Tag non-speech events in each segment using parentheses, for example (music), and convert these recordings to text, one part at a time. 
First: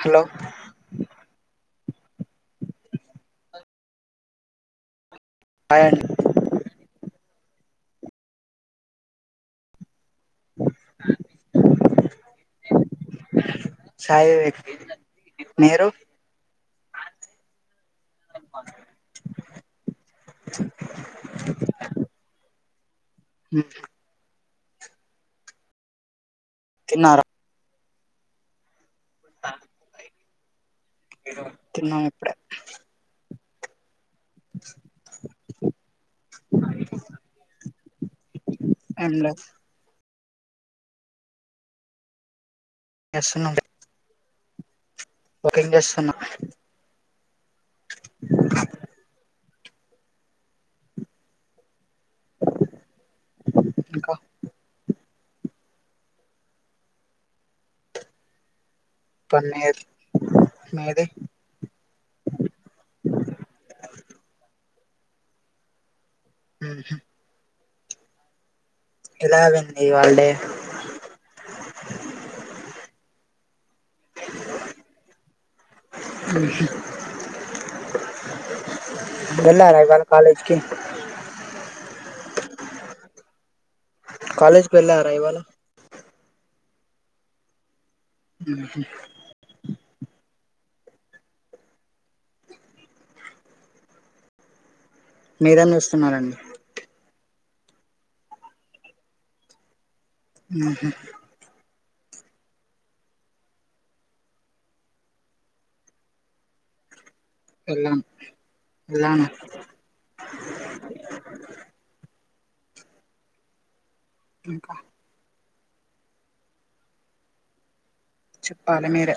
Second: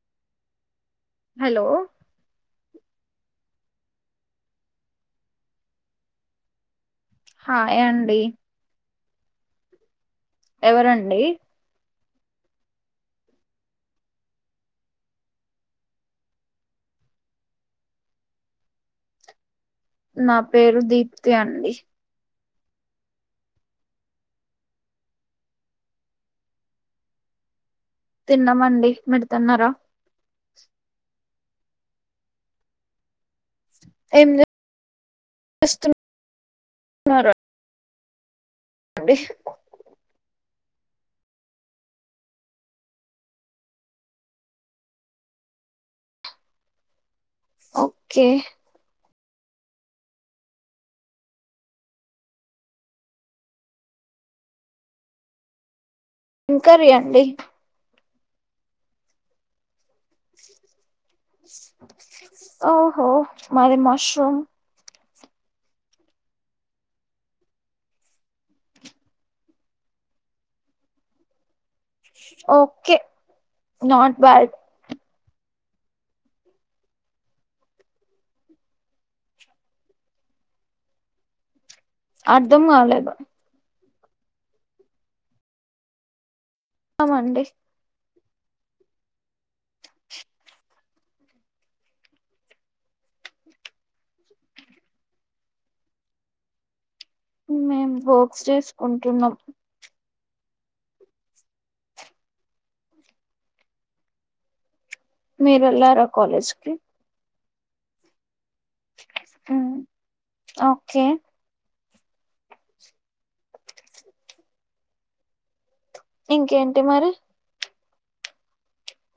Hello hello hi అండి hi అండి ఎవరండి సాయివివేక్ మీరు నా పేరు దీప్తి అండి మ్ హు తిన్నారా తిన్నామండి మీరు తిన్నారా తిన్నావా తిన్నాం ఇప్పుడే హ ఏం చేస్తునారు ఎంలేద్ యేస్తునం కుకింగ్ చేస్తునా ఓకే ఇంకా ఏం కర్రీ అండి పన్నీర్ మీది ఓహో మరి మష్రూమ్ ఉహు ఇలాగండి వాళడే ఓకే నాట్ బట్ వెళ్ళారా ఇవాళ కాలేజ్కి అర్ధం కాలేదు కాలేజ్ కు వెళ్ళారా ఇవాళ అవునండి ఉహు మీరేం ఎమ్ చేస్తున్నారండి మేం వర్క్స్ చేసుకుంటున్నాం ఉహు మీరు వెళ్ళారా కాలేజ్ కి ఎలా హు ఓకే ఇంకా ఇంకేంటి మరి చెప్పాలి మీరే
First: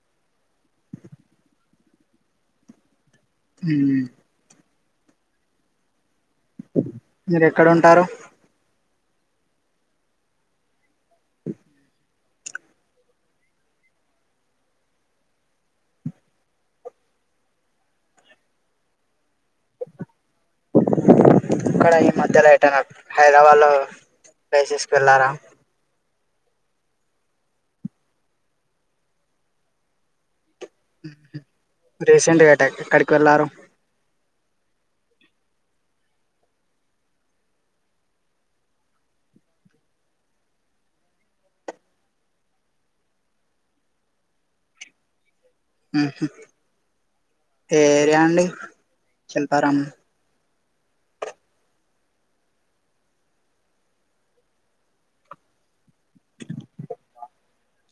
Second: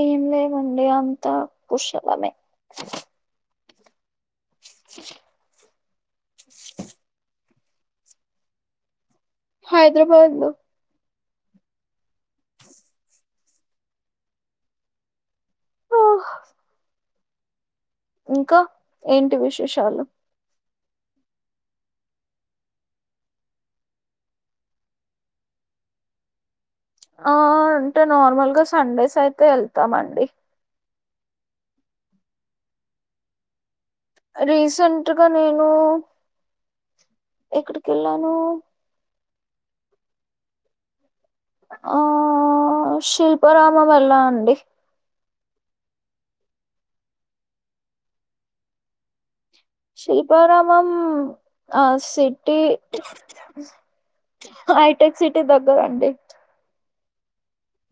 ఏం లేవండి అంతా కుషాలమే హు స సుఖ్ మీరు ఎక్కడ ఉంటారు హైదరాబాద్ లో ఆ ఆఓ ఇంకా ఏంటి విశేషాలు ఇక్కడ ఈ మధ్యలో ఎటైనా హైదరాబాద్ లో ప్లేసెస్ కు వెళ్ళారా ఆ అంటే నార్మల్గ సండే అయితే వెళ్తామండి రీసెంట్గా ఎటు ఎక్కడికెళ్లారు రీసెంట్గా నేను ఎక్కడికెళ్ళాను ఆ శిల్పారామం వెళ్ళాను అండి ఉహు ఏ ఏరియా అండి శిల్ శిల్పారామ్ మం అ సిటీ హైటెక్ సిటీ దగ్గర అండి డి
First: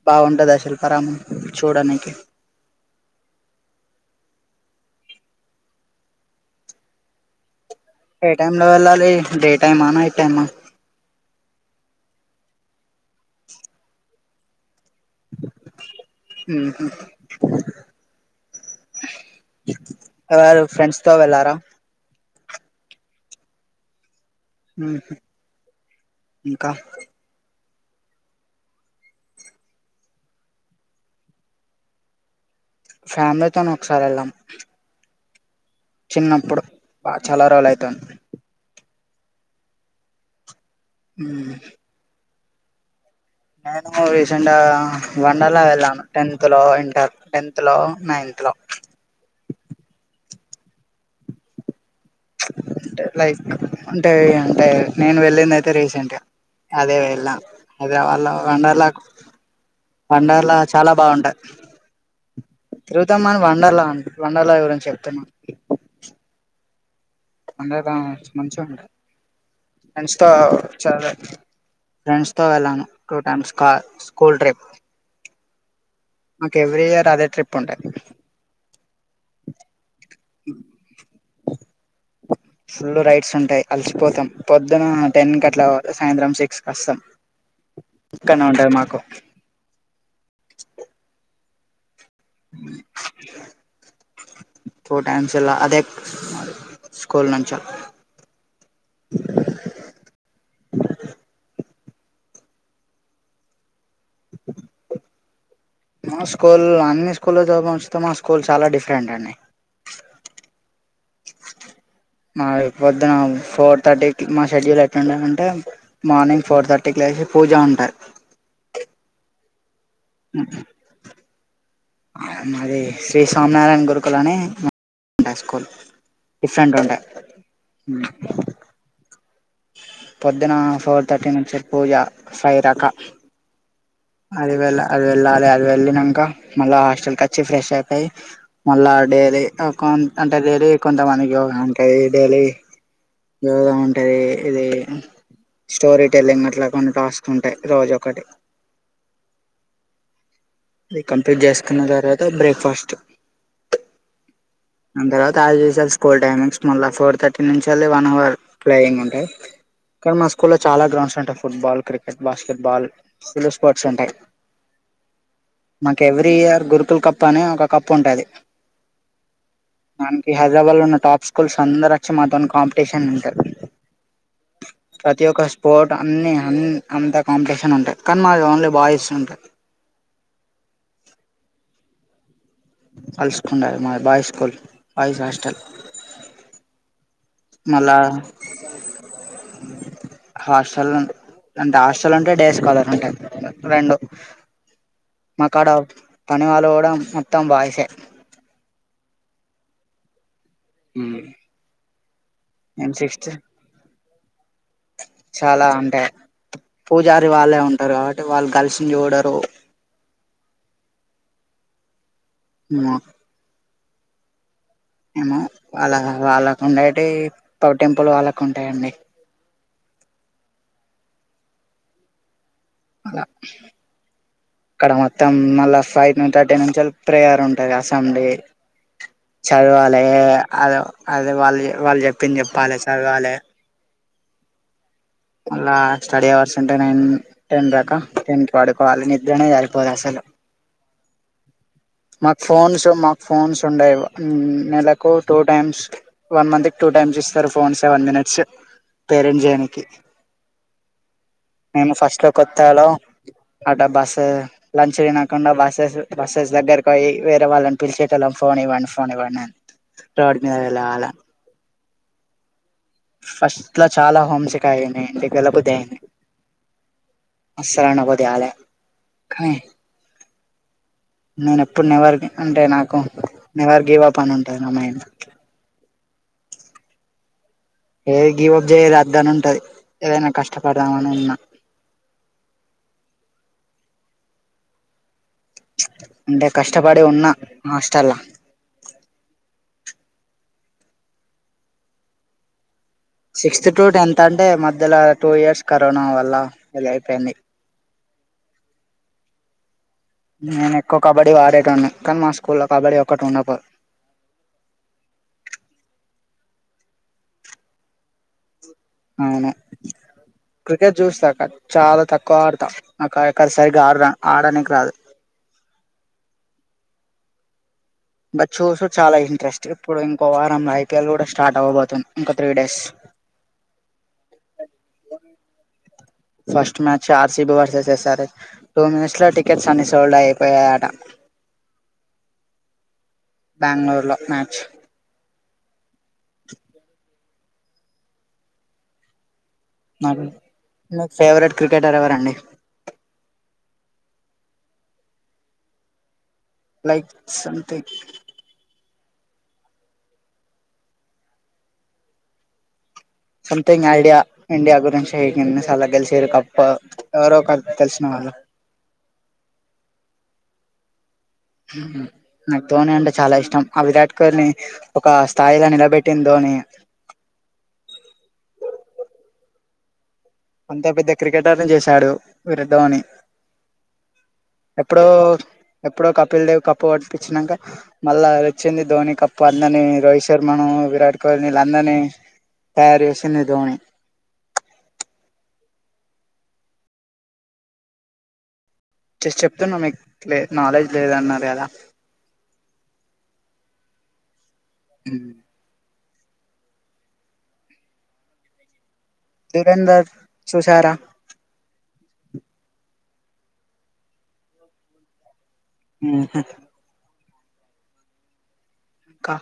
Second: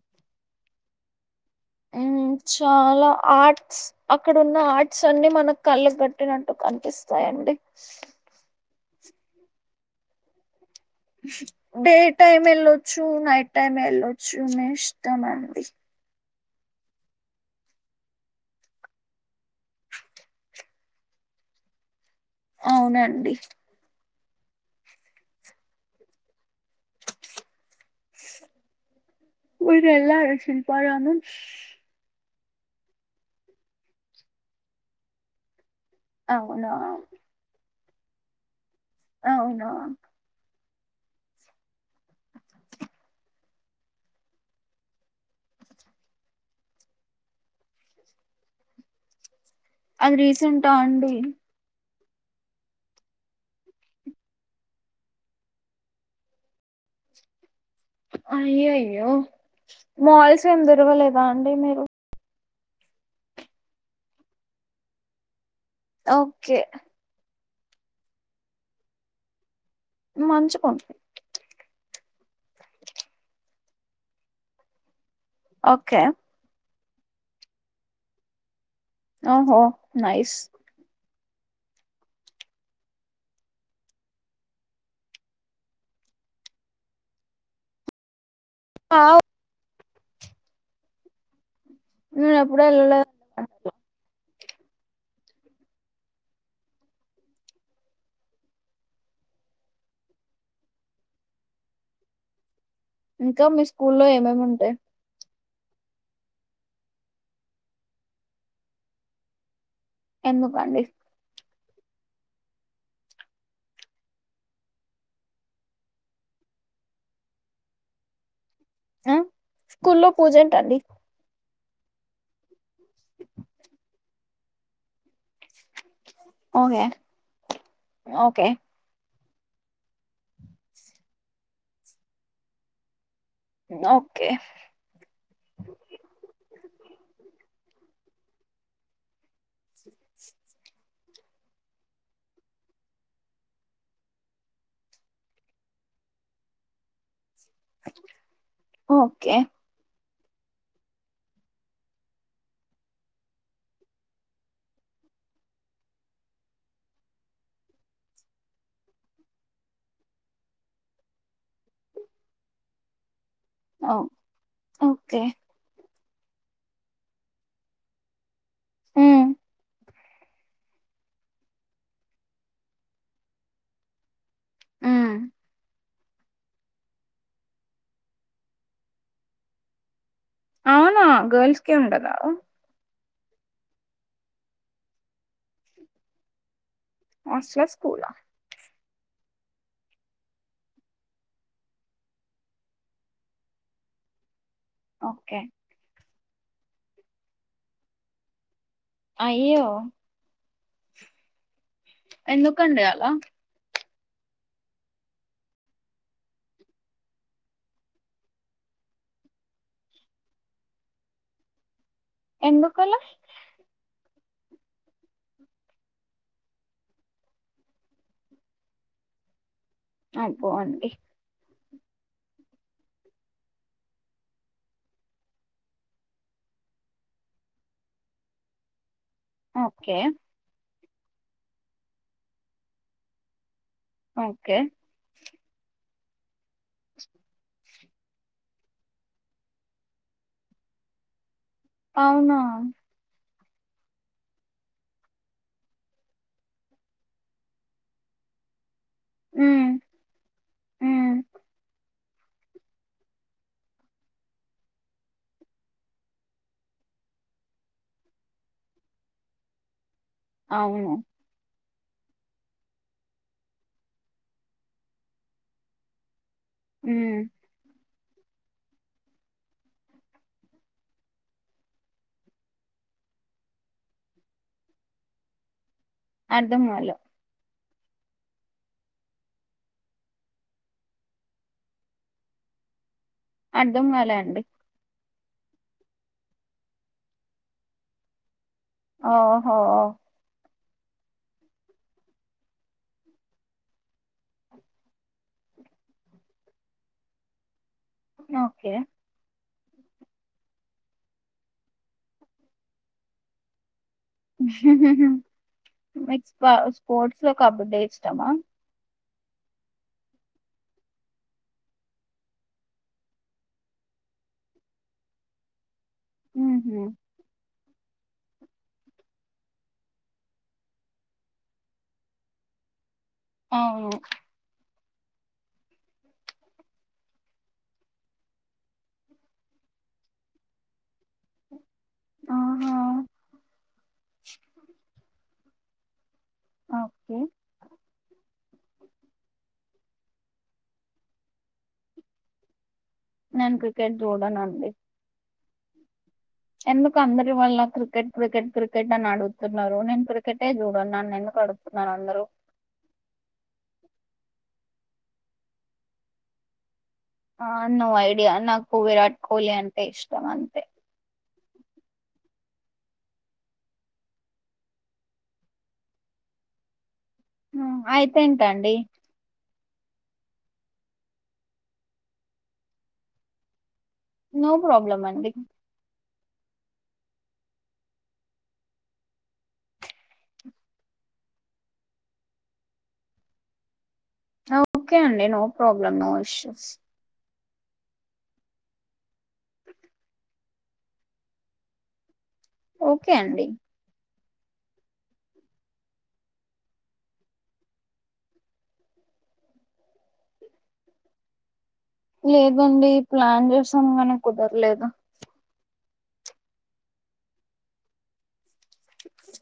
బాగుంటదా శిల్పారామం చూడనీకి ఉమ్, చాలా ఆర్ట్స్ అక్కడున్న ఆర్ట్స్ అన్ని మన కళ్ళకు కట్టినట్టు కనిపిస్తాయండి. ఏ టైం లో వెళ్ళాలి డే టైమా నైట్ టైమా డే టైమెళ్ళొచ్చు నైట్ టైమ్ ఎళ్ళొచ్చు మీ ఇష్ టమండి హ్మ్ హు ఎవరు ఫ్రెండ్స్ తో వెళ్ళారా ఔనండి మ్మ్ హు ఇంక మీరెల్లారా శిల్పారామం ఫ్యామిలీతోనె ఒకసారి వెళ్ళాం చిన్నప్పుడు అవునా బా చాలా రోలై తుంది ఔనా హ్మ్ నేను రీసెంట్గా వండర్లా వెళ్ళాను టెన్త్ లో ఇంటర్ టెన్త్ లో నైన్త్ లో అది రీసెంటా అండి అంటే లైక్ అంటే అంటే నేను వెళ్ళిందయితే రీసెంటె అదే వెళ్ళామ్ అయ్యయ్యో వండర్లా మాల్సేం తిరగలేదా అండి మీరు తిరుగుతమ్గాని వండర్లా అం వండర్లా గురించి చెప్తున్నా ఓకే అండేదా మంచివండి ఫ్రెండ్స్ తో మంచిగుంది చల్ ఫ్రెండ్స్ తో వెళ్ళాను టూ టైమ్స్ కా స్కూల్ ట్రిప్ ఓకే మాకెవ్రీ ఇయర్ అదే ట్రిప్ ఉంటది ఓహో నైస్ ఫుల్ రైడ్స్ ఉంటాయ్ అలసిపోతాం పొద్దున టెన్ కట్లా సాయంత్రం సిక్స్ కొస్తాం క్కనే ఉంటది మాకు నేను ఎప్పుడు ఎల్లలే టూ టైమ్స్ ఎల్లా అదే స్కూల్ నుంచి ఇంకా మీ స్ స్కూల్లో ఏమేమి ఉంటయ్ మా స్కూల్లో అన్ని స్కూల్లో చదివించితే మా స్కూల్ చాలా డిఫరెంట్ అండీ ఎందుకండీ మా పొద్దున ఫోర్ థర్టీకి మా షెడ్యూల్ ఎట్లుంటది అంటే మార్నింగ్ ఫోర్ థర్టీకి లేసి పూజ ఉంటది అ స్కూల్లో పూజేంటండీ మాది శ్రీ స్వామినారాయణ గురుకుల్ అని హై స్కూల్ డిఫరెంట్ ఓకే ఉండే ఓకే పొద్దునా ఫోర్ థర్టీ నుంచి పూజ ఫైదాక ఓకే అది వెళ్ళ అది వెళ్ళాలి అది వెళ్ళినంకా మళ్ళా హాస్టల్ కచ్చి ఫ్రెష్ ఐపై మళ్ళా డేలీ కొన్ అంటే వెరీ కొంతమంది యోగా ఉంటది డేలీ యోగా ఉంటది ఇదీ స్టోరీ టెల్లింగ్ అట్లా కొన్ని టాస్క్లు ఉంటాయ్ రోజు ఒకటి ఓకే అది కంప్లీట్ చేసుకున్న తర్వాత బ్రేక్ఫాస్ట్ దాన్ తర్వాత ఆది చేసే స్కూల్ టైమింగ్స్ మళ్ళా ఫోర్ థర్టీ నుంచిళ్ వన్ అవర్ ప్లేయింగ్ ఉంటాయి కానీ మా స్కూ లో చాలా గ్రౌండ్స్ ఉంటాయి football cricket basketball full sports ఓహ్! ఉంటాయ్ ఓకే మాకు ఎవ్రీ ఇయర్ గురుకుల కప్ అనీ ఒక కప్ ఉంటది ఉమ్ హైదరాబాద్ లో ఉన్న టాప్ స్కూల్స్ అందరు వచ్చి మాతోని కాంపిటీషన్ ఉంటరు ఉమ్ ప్రతీ ఒక్క స్పోట్ అన్ అంతా కాంపిటీషన్ ఉంటది కానీ మాకు ఓన్లీ బాయ్స్ ఉంట అవునా గర్ల్స్ కి ఉండదా గర్ల్స్ కి ఉండదు మాది బాయ్స్ స్కూల్ బాయ్స్ హాస్టల్ హాస్టలా మళ్ళా స్కూలా హాస్టల్ ఉంట్ హాస్టల్ ఉంటే డేస్ కాలర్ ఉంటయ్ రెండూ ఓకే మాకాడ పని వాళ్ళు గూడా మొత్తం బాయ్సే అయ్యో ఉ ఎందుకండీ అలా ప్ల్చ్ చాలా అంటాయ్ పూజారి వాళ్ళే ఉంటరు కాబట్టి వాళ్ళు గల్స్ ని జూడరూ ఎందుకలా ఏమో వాళ్ళ వాళ్ళకు ఉండేటీ పవర్ టెంపుల్ వాళ్ళకు ఉంటాయండీ అయ్ పోవండి అలా అక్కడ మొత్తం మళ్ళా ఫైవ్ థర్టీ నుంచెల్లి ప్రేయర్ ఉంటది అసండే ఓకే. చదవాలే అదో అదే వాళ్ళు వాళ్ళు చెప్పింది చెప్పాలి చదవాలే ఓకే అలా స్టడీ అవర్స్ అంటే నైన్ టెన్ రా టెన్ కి పడుకోవాల నిద్రనే సరిపోదు అసలు అవునా! మాకు ఫోన్ సు మాకు ఫోన్స్ ఉండయి మ్మ్ నెలకు టూ టైమ్స్ వన్ మంత్ కి టూ టైమ్స్ ఇస్తారు ఫోన్ సెవెన్ మినిట్స్. పేరెంట్ జేయనీకి ఉమ్ మేము ఫస్ట్ లో కొత్తలో అట్టా బస్ లంచ్ తినకుండా బస్సెస్ బస్సెస్ దగ్గరకి పోయి వేరే వాళ్ళని పిలిచేటోళ్లం ఫోన్ ఇవ్వండి, ఫోన్ ఇవ్వండి అని రోడ్ మీద అవును. వెళాల ఫస్ట్ లో చాలా హోంసిక్ అయింది ఇంటికి వెళ్ళబుద్ధి అయింది హ్మ్. అసలు అన్నం బోద్ యాలే కానీ నేను ఎప్పుడు నెవర్ అంటే నాకు నెవర్ గివ్ అప్ అని ఉంటుంది నా మైండ్ లో అర్ధం కాలే ఏది గీవప్ చేయద్దని ఉంటది ఏదైనా కష్టపడదామని ఉన్నా అర్ధం కాలే అండి అంటే కష్టపడి ఉన్న హాస్టల్లా ఆహో సిక్స్త్ టు టెన్త్ అంటే మధ్యలో టూ ఇయర్స్ కరోనా వల్ల ఇదయిపోయింది ఓకే నేను ఎక్కువ కబడ్డీ ఆడేటోన్ని కానీ మా స్కూల్లో కబడ్డీ ఒక్కటి ఉండపో స్పోర్ట్స్ లో కబడ్డీ ఇష్టమా అవును క్రికెట్ చూస్తా అక్క చాలా తక్కువ ఆడతా నాకు ఎక్కడ సరిగా ఆడ ఆడడానికి రాదు ఉహూ బట్ చూసుడు చాలా ఇంట్రెస్ట్ ఇప్పుడు ఇంకో వారం ఐపీఎల్ కూడా స్టార్ట్ అవ్వబోతుంది ఇంకో త్రీ డేస్ అవును first match RCB versus S R H two minutes లో టికెట్స్ అన్ని సోల్డ్ అయిపోయాట ఆహా బెంగళూరు లో మ్యాచ్ ఓకే నాకు నీకు ఫేవరెట్ క్రికెటర్ ఎవరండి నేను క్రికెట్ చూడనండి ఎందుకు లైక్ అందరి వాళ్ళ సంథింగ్ క్రికెట్ క్రికెట్ క్రికెట్ నన్ను అడుగుతున్నారు నేను క్రికెటే చూడన్ ఎందుకు అడుగుతున్నారు అందరు సమ్థింగ్ ఐడియా ఇండియా గురించీ ఎన్ని సార్లు గెలిసేరు కప్పు ఆ నో ఐడియా నాకు విరాట్ కోహ్లీ అంటే ఇష్ ఇష్టం అంతే నాకు ధోని అంటే చాలా ఇష్టం ఆ విరాట్ కోహ్లీ ఒక స్థాయిలో నిలబెట్టింది ధోని. హ్మ్ అయితే ఏంటండి అంత పెద్ద క్రికెటర్ని చేశాడు వీర ధోని నో ప్రాబ్లమ్ అండి ఇప్పుడో కపిల్ దేవ్ కప్పు కొట్టిపించ్నాకా మళ్ళా వచ్చింది ధోని కప్పు అందరినీ రోహిత్ శర్మను విరాట్ కోహ్లీళ్ళందరినీ తయారు చేసింది ధోని. ఓకే అండి no problem no issues just చెప్తున్నా మీక్ లే నాలెడ్జ్ లేదన్నారు కదా ఓకే అండి హ్మ్ దురేందర్ చుసారా లేదండి ప్లాన్ చేసాం కానీ కుదరలేదు హ్మ్ హు ఇంకా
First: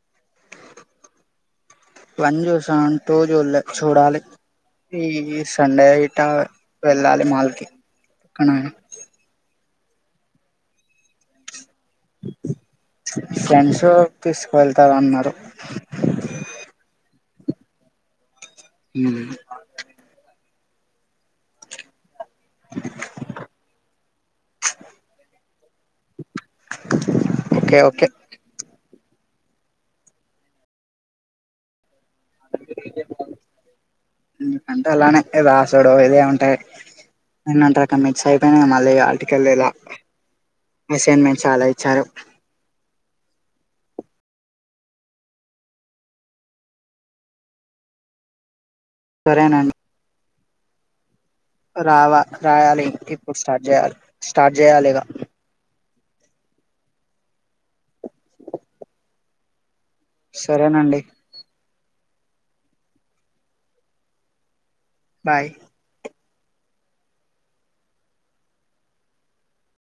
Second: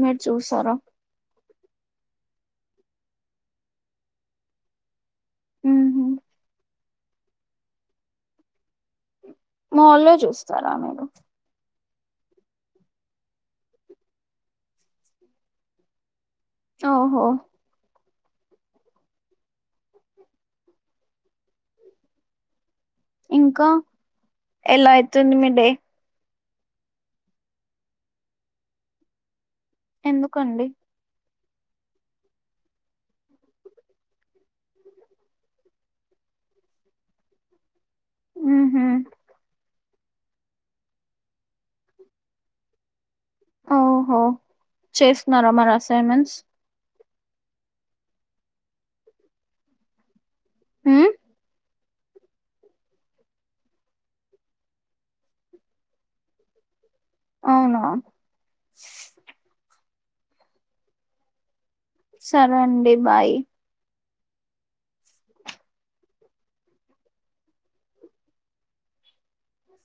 మీర్ చూసారా వన్ చూసా టూ చూలే చూడాలి ఈ ఉహు సండేయిటా వెళ్ళాలి మాల్కి కనీ మాల్లో చూస్తారా మీరు ఫ్రెండ్స్ తీసుకువెళ్తారు అన్నారు ఓహో మ్ (inaudible) ఇంకా ఎలా అవుతుంది మీ డే ఓకే ఓకే ఎందుకండి ఇకంతే అలానే ఏదో ఆసడ ఏదో ఉంటాయి నిన్నంతా ఇ (unintelligible) అయిపోయినా ఉహు మళ్ళీ ఆర్టికల్ ఇలా అసైన్మెంట్స్ చాలా ఇచ్చారు ఓహో చేస్తున్నారా మరి అసైన్మెంట్స్ సరేనండి హు రావా రాయాలి ఇప్పుడు స్టార్ట్ చేయాలి స్టార్ట్ చేయాలి ఇక అవునా సరేనండి సరే అండి బాయ్ బాయ్